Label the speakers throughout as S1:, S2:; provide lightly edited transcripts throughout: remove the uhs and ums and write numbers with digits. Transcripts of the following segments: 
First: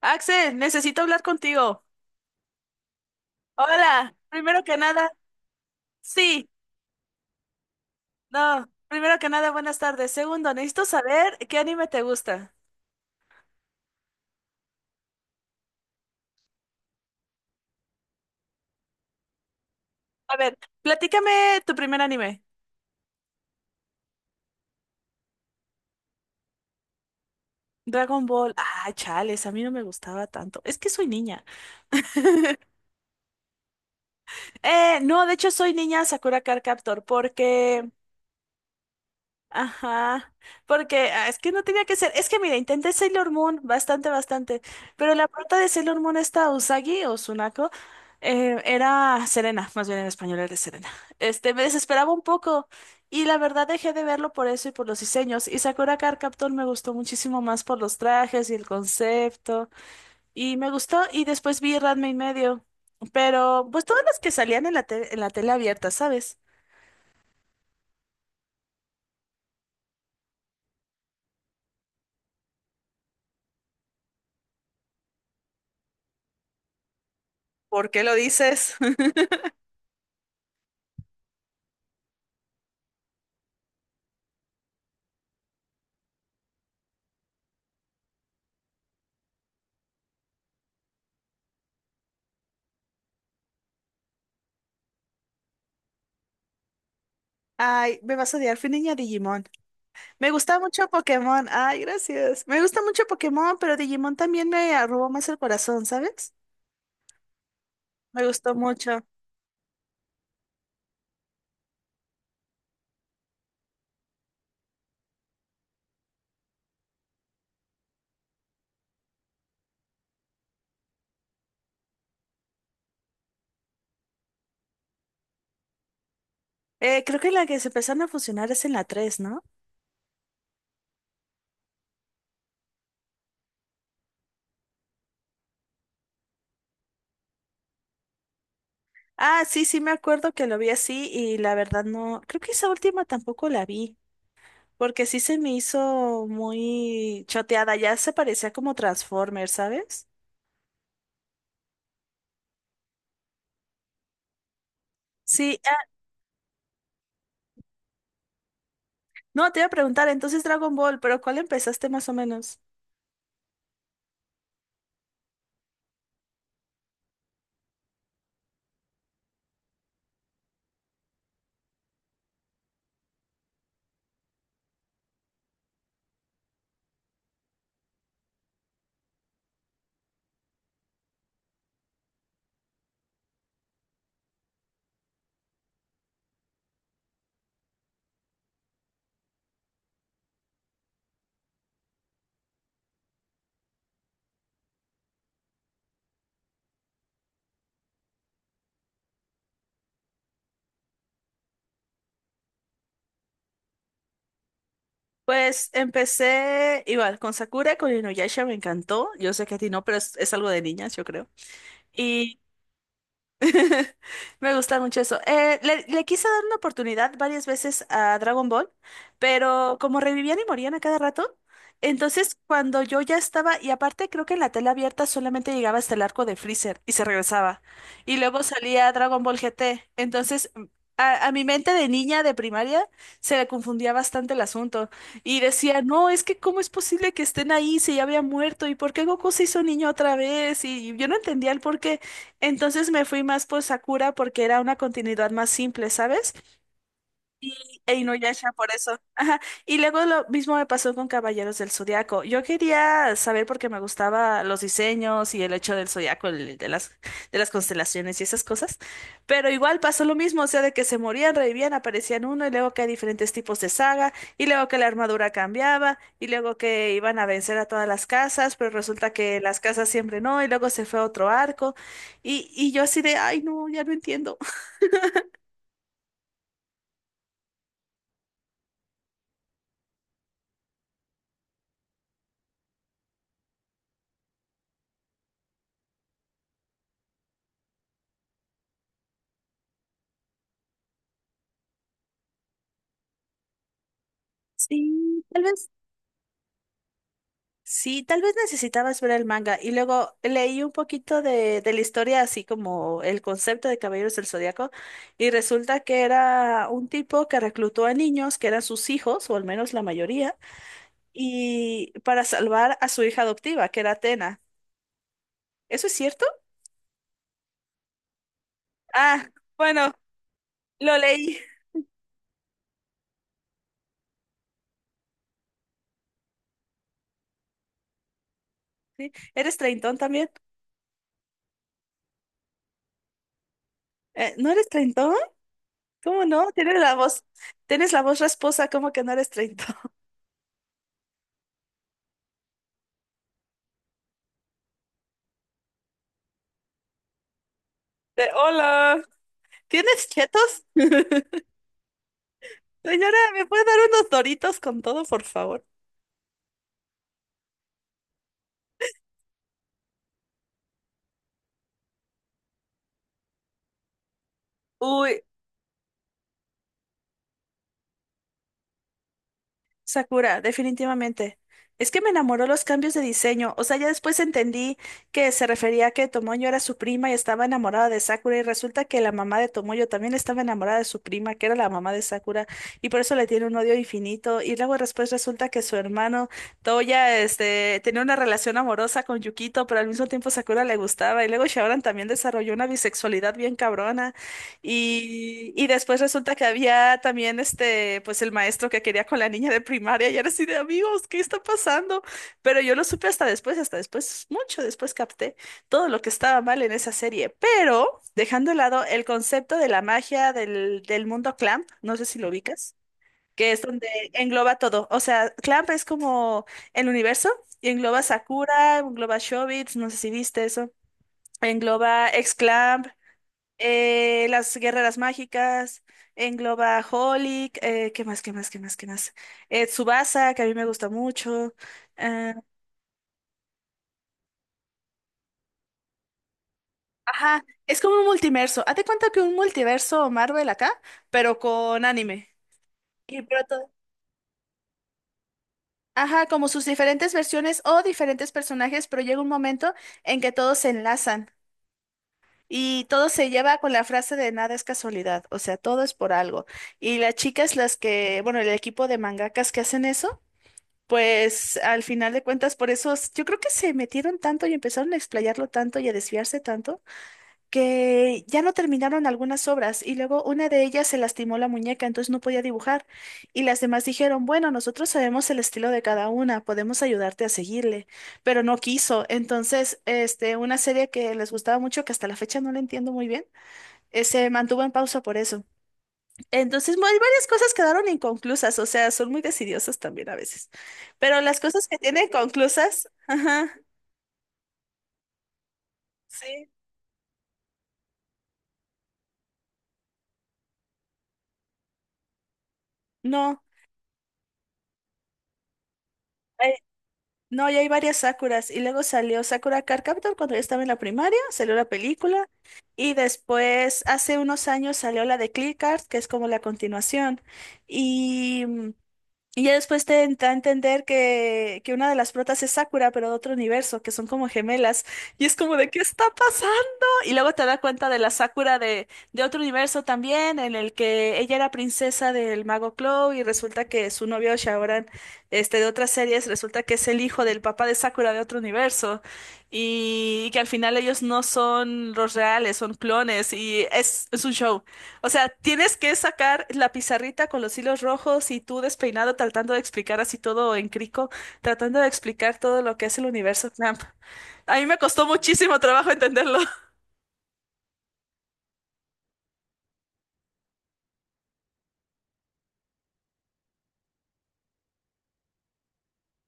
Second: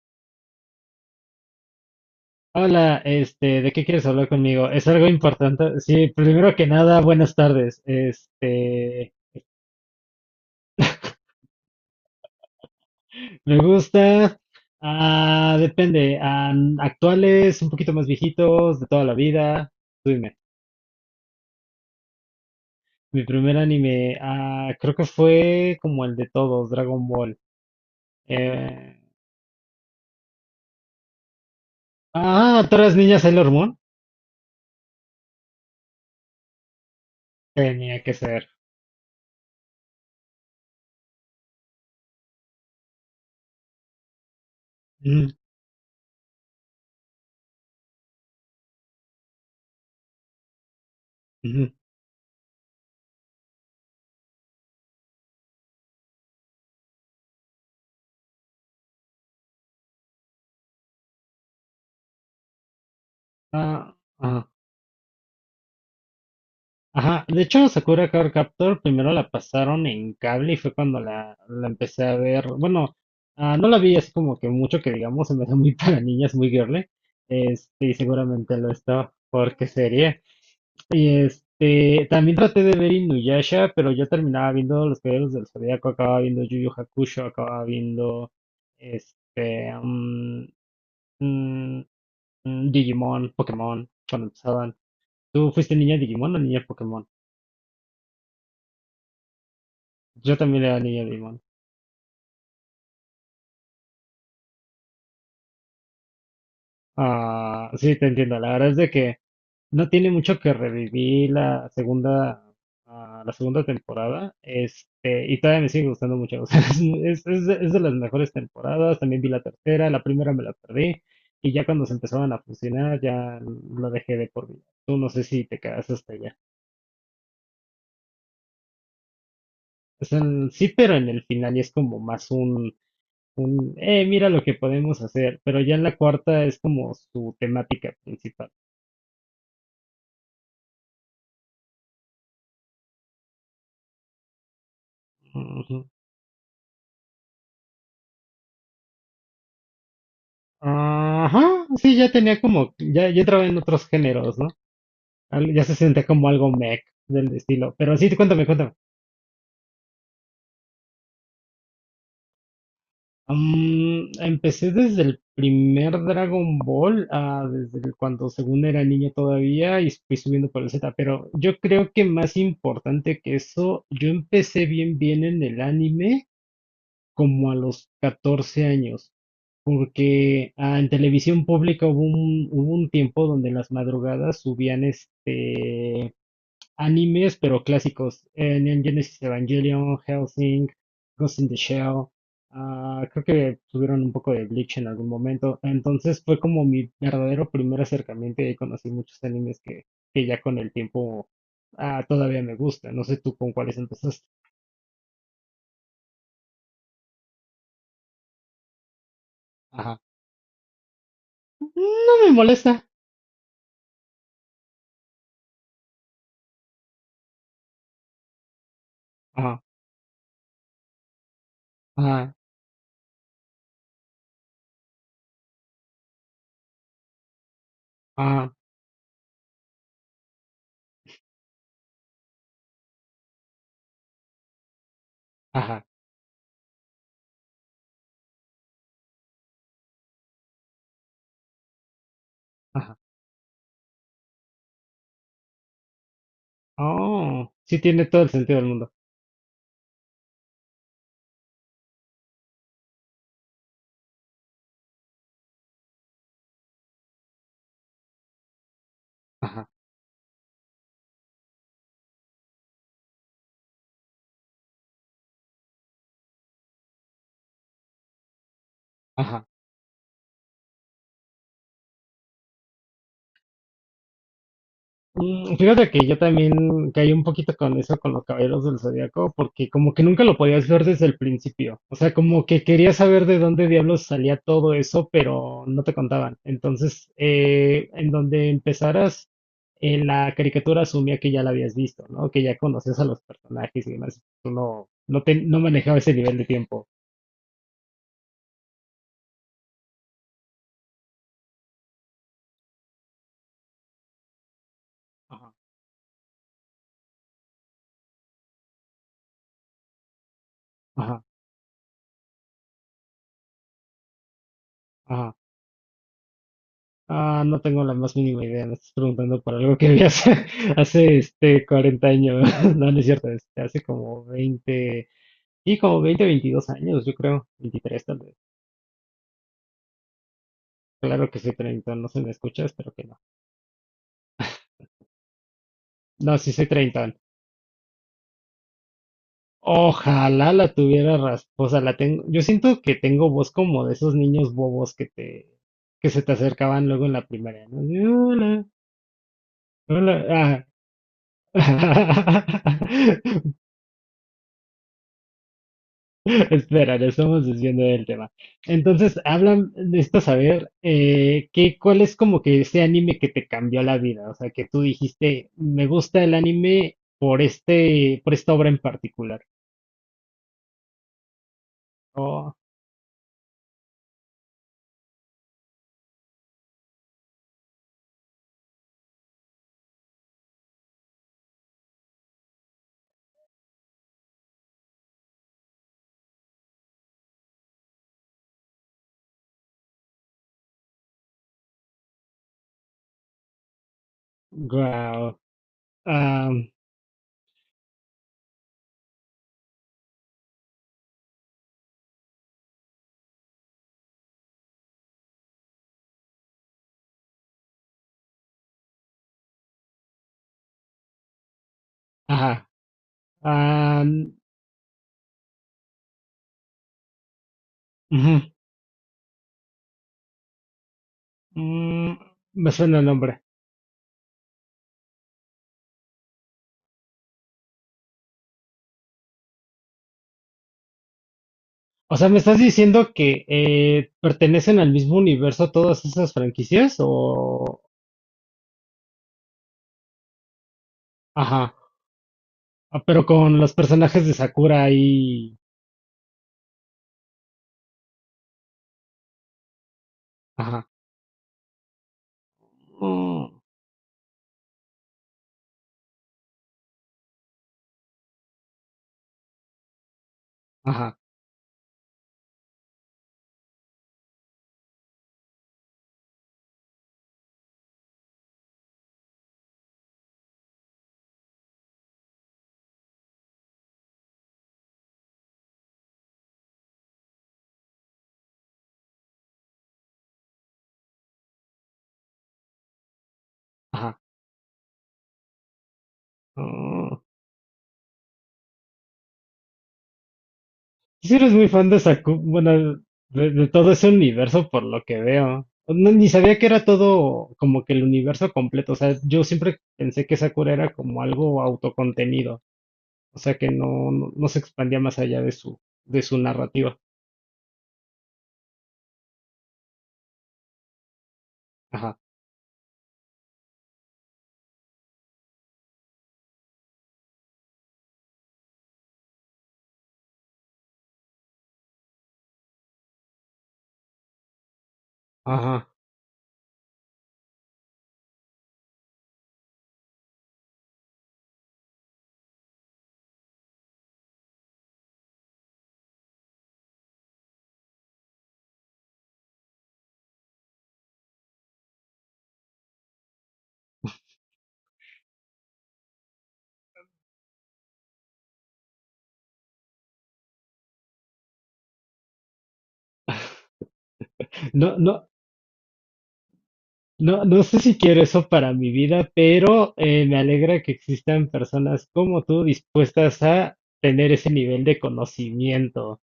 S1: Axel, necesito hablar contigo.
S2: Hola, ¿de qué quieres
S1: Hola,
S2: hablar
S1: primero
S2: conmigo?
S1: que
S2: ¿Es algo
S1: nada,
S2: importante? Sí,
S1: sí,
S2: primero que nada, buenas tardes.
S1: no, primero que nada, buenas tardes. Segundo, necesito saber qué anime te gusta.
S2: Me gusta, depende, actuales, un poquito más viejitos, de toda la vida. Tú
S1: A
S2: dime.
S1: ver, platícame tu primer anime.
S2: Mi primer anime, creo que fue como el de todos, Dragon Ball.
S1: Dragon Ball. Ah,
S2: Eh,
S1: chales, a mí no me gustaba tanto. Es que soy niña.
S2: ¿Todas las niñas Sailor Moon?
S1: No, de hecho soy niña Sakura Card Captor porque
S2: Tenía que ser.
S1: ajá, porque es que no tenía que ser. Es que mira, intenté Sailor Moon bastante, bastante, pero la
S2: Ujú,
S1: prota de Sailor Moon esta Usagi o Tsunako era Serena, más bien en español era Serena. Me
S2: ujú.
S1: desesperaba un poco y la verdad dejé de verlo por eso y por los diseños. Y Sakura Card Captor me gustó muchísimo más por los trajes y el concepto y me gustó y después vi Ranma y medio, pero pues
S2: Ah,
S1: todas las que
S2: ah.
S1: salían en la en la tele abierta, ¿sabes?
S2: Ajá, de hecho Sakura Card Captor primero la pasaron en cable y fue cuando la empecé a ver. Bueno, no la vi así como que mucho que digamos, se me hace muy para niñas, muy girly.
S1: ¿Por
S2: Y
S1: qué lo
S2: seguramente lo
S1: dices?
S2: estaba, porque sería. Y también traté de ver Inuyasha, pero yo terminaba viendo Los Caballeros del Zodiaco, acababa viendo Yu Yu Hakusho, acababa viendo este, mm, mm, Digimon, Pokémon, cuando empezaban. ¿Tú fuiste niña Digimon o niña Pokémon?
S1: Ay, me vas a odiar, fui niña Digimon. Me
S2: Yo
S1: gusta
S2: también le
S1: mucho
S2: daría a Digimon.
S1: Pokémon. Ay, gracias. Me gusta mucho Pokémon, pero Digimon también me robó más el corazón, ¿sabes?
S2: Ah, sí, te
S1: Me
S2: entiendo.
S1: gustó
S2: La verdad es de
S1: mucho.
S2: que no tiene mucho que revivir la segunda temporada. Y todavía me sigue gustando mucho. O sea, es de las mejores temporadas. También vi la tercera, la primera me la perdí. Y ya cuando se empezaban a funcionar, ya lo dejé de por vida. Tú no sé si te quedas hasta allá.
S1: Creo que la que se empezaron a fusionar es en la 3, ¿no?
S2: O sea, sí, pero en el final y es como más un, mira lo que podemos hacer. Pero ya en la cuarta es como su temática principal.
S1: Ah, sí, sí, me acuerdo que lo vi así y la verdad no. Creo que esa última tampoco la vi, porque sí se me hizo muy choteada. Ya se parecía como Transformers, ¿sabes?
S2: Ajá, sí, ya tenía como, ya entraba en otros géneros, ¿no?
S1: Sí,
S2: Ya se
S1: ah,
S2: sentía como algo mech del estilo. Pero sí, cuéntame, cuéntame.
S1: no, te iba a preguntar entonces Dragon Ball, pero ¿cuál empezaste más o menos?
S2: Empecé desde el primer Dragon Ball, cuando según era niño todavía, y fui subiendo por el Z. Pero yo creo que más importante que eso, yo empecé bien, bien en el anime como a los 14 años. Porque en televisión pública hubo un tiempo donde en las madrugadas subían animes, pero clásicos. Neon Genesis Evangelion, Hellsing, Ghost in the Shell. Creo que tuvieron un poco de Bleach en algún momento. Entonces fue como mi verdadero primer acercamiento y ahí conocí muchos animes que, que ya con el tiempo, todavía me gusta. No sé tú con cuáles empezaste.
S1: Pues empecé igual con Sakura, con Inuyasha me encantó. Yo sé que a ti no, pero
S2: Ajá.
S1: es algo de niñas, yo creo.
S2: No me
S1: Y
S2: molesta.
S1: me gusta mucho eso. Le quise dar una oportunidad varias veces a Dragon Ball,
S2: Ajá,
S1: pero como revivían y morían a cada rato,
S2: ajá,
S1: entonces cuando yo ya estaba, y aparte creo que en la tela abierta solamente llegaba hasta el arco de Freezer y se regresaba. Y luego
S2: ajá,
S1: salía Dragon Ball GT. Entonces, a mi mente de niña de primaria se le confundía bastante el asunto. Y decía,
S2: ajá,
S1: no, es que cómo es posible que estén ahí si ya había muerto, y por qué Goku se hizo niño otra vez, y yo no entendía el porqué entonces
S2: ajá.
S1: me fui más por Sakura porque era una continuidad más simple, ¿sabes?
S2: Oh, sí
S1: Y e
S2: tiene todo el
S1: Inuyasha,
S2: sentido del
S1: por
S2: mundo.
S1: eso. Ajá. Y luego lo mismo me pasó con Caballeros del Zodiaco. Yo quería saber porque me gustaba los diseños y el hecho del Zodiaco, de las constelaciones y esas cosas. Pero
S2: Ajá,
S1: igual pasó lo mismo, o sea, de que se morían, revivían, aparecían uno, y luego que hay diferentes tipos de saga, y luego que la armadura cambiaba, y luego que iban a vencer a todas las casas, pero resulta que
S2: ajá.
S1: las casas siempre no, y luego se fue a otro arco. Y yo así de, ay, no, ya no entiendo.
S2: Fíjate que yo también caí un poquito con eso, con los Caballeros del Zodiaco, porque como que nunca lo podías ver desde el principio. O sea, como que quería saber de dónde diablos salía todo eso, pero no te contaban. Entonces, en donde empezaras, en la caricatura asumía que ya la habías visto, ¿no? Que ya conocías a los personajes y demás. Tú
S1: Sí, tal
S2: no
S1: vez.
S2: manejaba ese nivel de tiempo.
S1: Sí, tal vez necesitabas ver el manga y luego leí un poquito de la historia, así como el concepto de Caballeros del Zodiaco, y
S2: Ajá.
S1: resulta que era un tipo que reclutó a niños que eran sus hijos, o al menos la mayoría,
S2: Ajá,
S1: y para salvar a su hija adoptiva, que era Atena.
S2: ajá.
S1: ¿Eso es cierto?
S2: Ah, no tengo la más mínima idea, me estás
S1: Ah,
S2: preguntando por algo que
S1: bueno,
S2: vi hace,
S1: lo
S2: hace
S1: leí.
S2: 40 años, no, no es cierto, hace como 20 y como 20, 22 años, yo creo, 23 tal vez.
S1: ¿Sí? ¿Eres treintón también?
S2: Claro que soy 30, no se me escucha, espero que no.
S1: ¿No eres treintón? ¿Cómo
S2: No,
S1: no?
S2: sí soy 30.
S1: Tienes la voz rasposa, ¿cómo que no eres treintón?
S2: Ojalá la tuviera rasposa, la tengo, yo siento que tengo voz como de esos niños bobos que se te acercaban luego en la primaria, ¿no? Y,
S1: De,
S2: hola,
S1: hola, ¿tienes
S2: hola,
S1: chetos?
S2: ah.
S1: Señora, ¿me puede dar unos doritos con todo, por favor?
S2: Espera, le estamos desviando del tema. Entonces, hablan, necesito saber cuál es como que ese anime que te cambió la vida. O sea, que tú
S1: Uy,
S2: dijiste, me gusta el anime por por esta obra en particular.
S1: Sakura, definitivamente. Es que me enamoró
S2: Oh,
S1: los cambios de diseño. O sea, ya después entendí que se refería a que Tomoyo era su prima y estaba enamorada de Sakura. Y resulta que la mamá de Tomoyo también estaba enamorada de su prima, que era la mamá de Sakura. Y por eso le tiene un odio infinito. Y luego después resulta que su hermano Toya, este, tenía una relación amorosa con Yukito, pero al mismo tiempo Sakura le gustaba. Y luego Shaoran también desarrolló una bisexualidad bien cabrona.
S2: wow.
S1: Y después resulta que
S2: Am,
S1: había también este, pues el maestro que quería con la niña de primaria y era así de amigos, ¿qué está pasando? Pero yo lo supe hasta después, mucho después capté todo lo que estaba mal en esa serie. Pero dejando de lado el concepto de la magia del mundo Clamp, no sé si lo
S2: ajá.
S1: ubicas, que es donde
S2: Am,
S1: engloba todo. O sea, Clamp es como el universo y engloba
S2: Ujú,
S1: Sakura, engloba Shobits, no sé si viste eso. Engloba
S2: mm,
S1: ex
S2: me suena el nombre.
S1: las guerreras mágicas, engloba Holic, ¿qué más, qué más, qué más, qué más? Tsubasa, que a mí me gusta mucho.
S2: O sea,
S1: eh,
S2: ¿me estás diciendo que pertenecen al mismo universo todas esas franquicias?
S1: ajá, es como un multiverso. Hazte cuenta que un multiverso Marvel acá, pero
S2: Ajá.
S1: con anime.
S2: Ah,
S1: Y
S2: pero
S1: pero
S2: con
S1: todo-
S2: los personajes de Sakura ahí.
S1: Ajá, como sus diferentes versiones o diferentes personajes, pero llega un momento en que todos se
S2: Ajá,
S1: enlazan. Y todo se
S2: mm,
S1: lleva con la frase de nada es casualidad, o sea, todo es por algo. Y las chicas, las que, bueno, el equipo de mangakas que hacen eso,
S2: ajá,
S1: pues al final de cuentas, por eso yo creo que se metieron tanto y empezaron a explayarlo tanto y a desviarse tanto que ya no terminaron algunas obras y luego una de ellas se lastimó la muñeca, entonces no podía dibujar y las demás dijeron, bueno, nosotros sabemos el estilo de cada una, podemos ayudarte a seguirle, pero no quiso. Entonces, este, una serie que les gustaba mucho, que hasta la fecha no la entiendo muy bien,
S2: ajá.
S1: se mantuvo en pausa por eso. Entonces,
S2: Mm.
S1: varias cosas quedaron inconclusas, o sea, son muy decidiosos también a veces. Pero
S2: Si
S1: las
S2: eres
S1: cosas
S2: muy
S1: que
S2: fan de
S1: tienen
S2: Sakura, bueno,
S1: conclusas, ajá,
S2: de todo ese universo por lo que veo. No, ni
S1: sí,
S2: sabía que era todo como que el universo completo. O sea, yo siempre pensé que Sakura era como algo autocontenido. O
S1: no,
S2: sea, que no se expandía más allá de su
S1: hay-
S2: narrativa.
S1: no, y hay varias Sakuras. Y luego salió Sakura Card Captor cuando yo estaba en la primaria, salió la
S2: Ajá,
S1: película. Y después, hace unos años, salió la de Clear Card, que es como la continuación. Y. mm, Y ya después te da a entender que una de las protas es Sakura, pero de otro universo, que son como gemelas. Y es como de, ¿qué
S2: ajá.
S1: está pasando? Y luego te da cuenta de la Sakura de otro universo también, en el que ella era princesa del mago Clow y resulta que su novio Shaoran, este, de otras series, resulta que es el hijo del papá de Sakura de otro universo. Y, que al final ellos no son los reales, son clones. Es un show. O sea, tienes que sacar la pizarrita con los hilos rojos y tú despeinado tratando de explicar así todo en crico, tratando de explicar todo lo que es el universo Clamp. A mí me
S2: No,
S1: costó
S2: no,
S1: muchísimo trabajo entenderlo,
S2: no, no sé si quiero eso para mi vida, pero me alegra que existan personas como tú dispuestas a tener ese nivel de conocimiento.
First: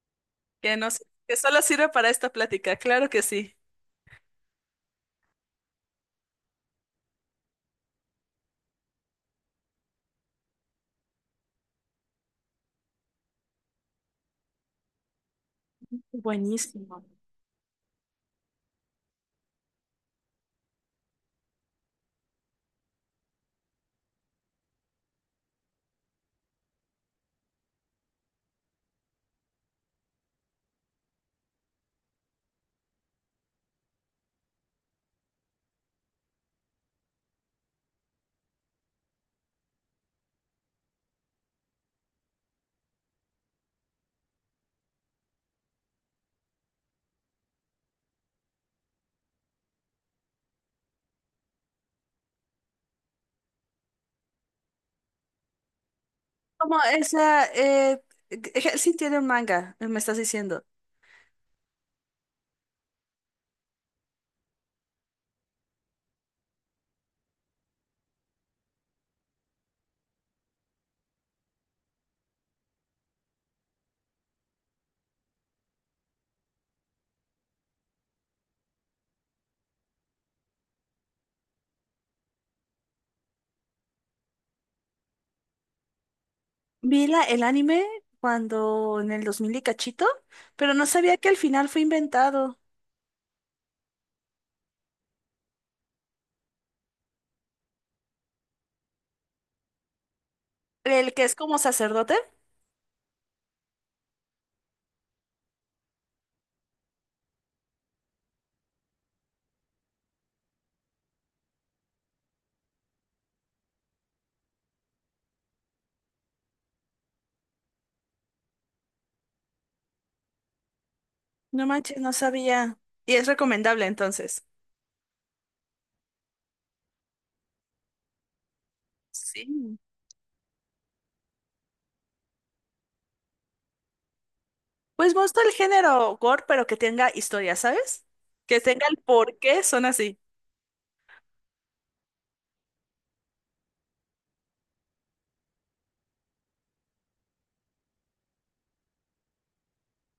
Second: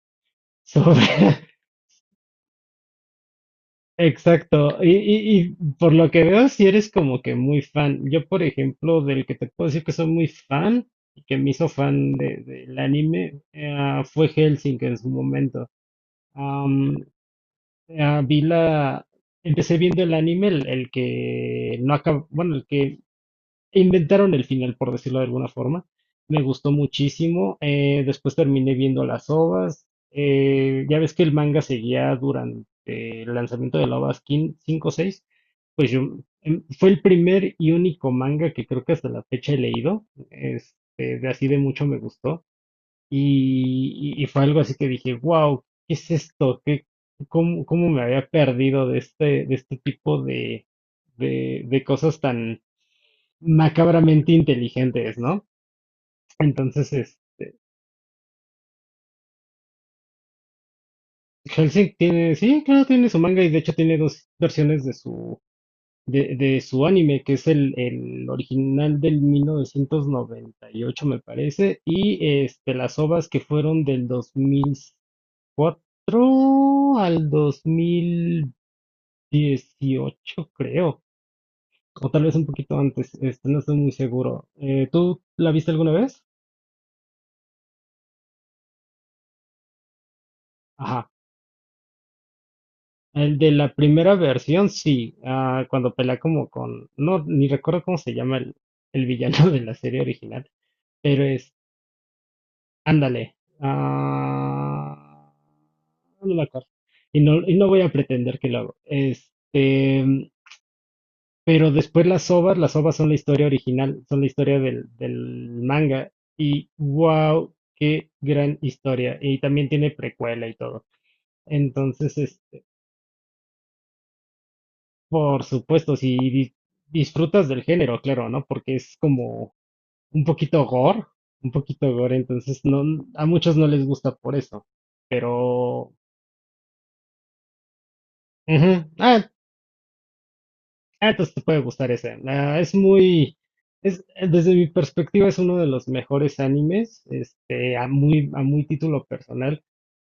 S1: que no
S2: Sobre-
S1: sé, que solo sirve para esta plática, claro que sí.
S2: Exacto. Y, por lo que veo, si eres como que muy fan. Yo, por ejemplo, del que te puedo decir que soy muy fan y que me hizo fan del anime, fue Hellsing en su momento. Am,
S1: Buenísimo.
S2: Vi empecé viendo el anime, el que no acabó, bueno, el que inventaron el final, por decirlo de alguna forma. Me gustó muchísimo. Después terminé viendo las ovas. Ya ves que el manga seguía durante el lanzamiento de la ova 5 o 6. Pues fue el primer y único manga que creo que hasta la fecha he leído. De así de mucho me gustó. Y fue algo así que dije, wow, ¿qué es esto? ¿Cómo me había perdido de este tipo de cosas tan macabramente inteligentes, ¿no?
S1: Como
S2: Entonces,
S1: esa, sí tiene un manga, me estás diciendo.
S2: Hellsing tiene, sí, claro, tiene su manga y de hecho tiene dos versiones de su anime, que es el original del 1998, me parece, y las ovas que fueron del 2004 al 2018, creo, o tal vez un poquito antes, no estoy muy seguro. ¿Tú la viste alguna vez?
S1: Vi la, el anime cuando en el 2000 y cachito, pero no
S2: Ajá.
S1: sabía que al final fue inventado.
S2: El de la primera versión, sí, cuando pelea como con, no, ni recuerdo cómo se llama el villano de la serie original,
S1: El que
S2: pero
S1: es
S2: es,
S1: como sacerdote.
S2: ándale, no me acuerdo, y no voy a pretender que lo hago, pero después las ovas son la historia original, son la historia del manga, y wow, qué gran historia, y también tiene precuela y todo,
S1: No manches, no
S2: entonces,
S1: sabía. Y es recomendable entonces.
S2: por supuesto, si disfrutas del género, claro, ¿no? Porque es como
S1: Sí.
S2: un poquito gore, un poquito gore, entonces no, a muchos no les gusta por eso,
S1: Pues me gusta el
S2: pero...
S1: género gore, pero que tenga historia, ¿sabes? Que tenga
S2: Ujú.
S1: el
S2: Ah,
S1: por qué son así.
S2: ah, entonces te puede gustar ese. Es muy... Es, Desde mi perspectiva es uno de los mejores animes, a muy título personal.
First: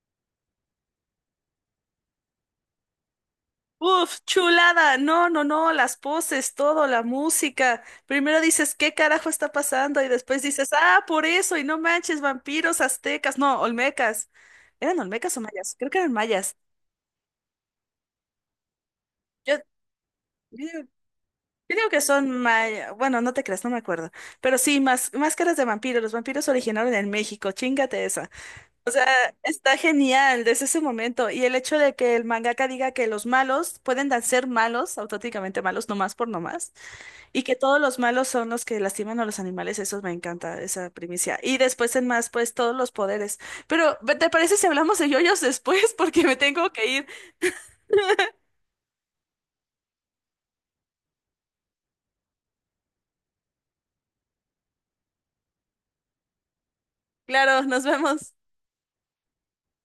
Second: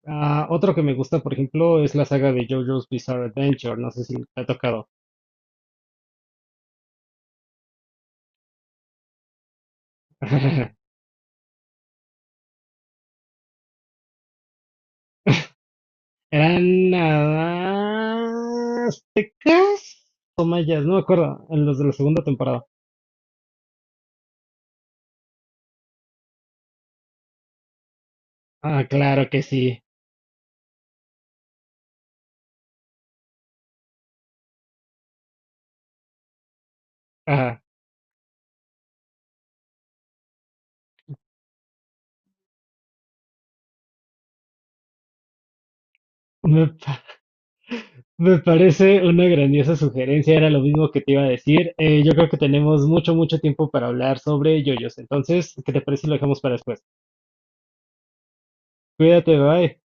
S2: Otro que me gusta, por ejemplo, es la saga de JoJo's Bizarre Adventure, no sé si
S1: Uf,
S2: te ha tocado.
S1: chulada. No, no, no, las poses, todo, la música. Primero dices, ¿qué carajo está pasando? Y después dices, ah, por eso, y no manches, vampiros, aztecas, no, olmecas. ¿Eran olmecas o mayas? Creo que eran mayas.
S2: Eran aztecas o
S1: Yo,
S2: mayas, no me acuerdo, en
S1: Yo
S2: los de
S1: digo
S2: la
S1: que
S2: segunda
S1: son,
S2: temporada.
S1: bueno, no te creas, no me acuerdo. Pero sí, más, máscaras de vampiros. Los vampiros originaron en México, chingate esa.
S2: Ah,
S1: O sea,
S2: claro que
S1: está
S2: sí.
S1: genial desde ese momento. Y el hecho de que el mangaka diga que los malos pueden ser malos, auténticamente malos, nomás por nomás. Y que
S2: Ah,
S1: todos los malos son los que lastiman a los animales, eso me encanta, esa primicia. Y después en más, pues todos los poderes. Pero, ¿te parece si hablamos de yoyos después? Porque me tengo
S2: me,
S1: que ir.
S2: me parece una grandiosa sugerencia, era lo mismo que te iba a decir. Yo creo que tenemos mucho, mucho tiempo para hablar sobre yoyos. Entonces, ¿qué te parece si lo dejamos para después?
S1: Claro, nos vemos.
S2: Cuídate, bye.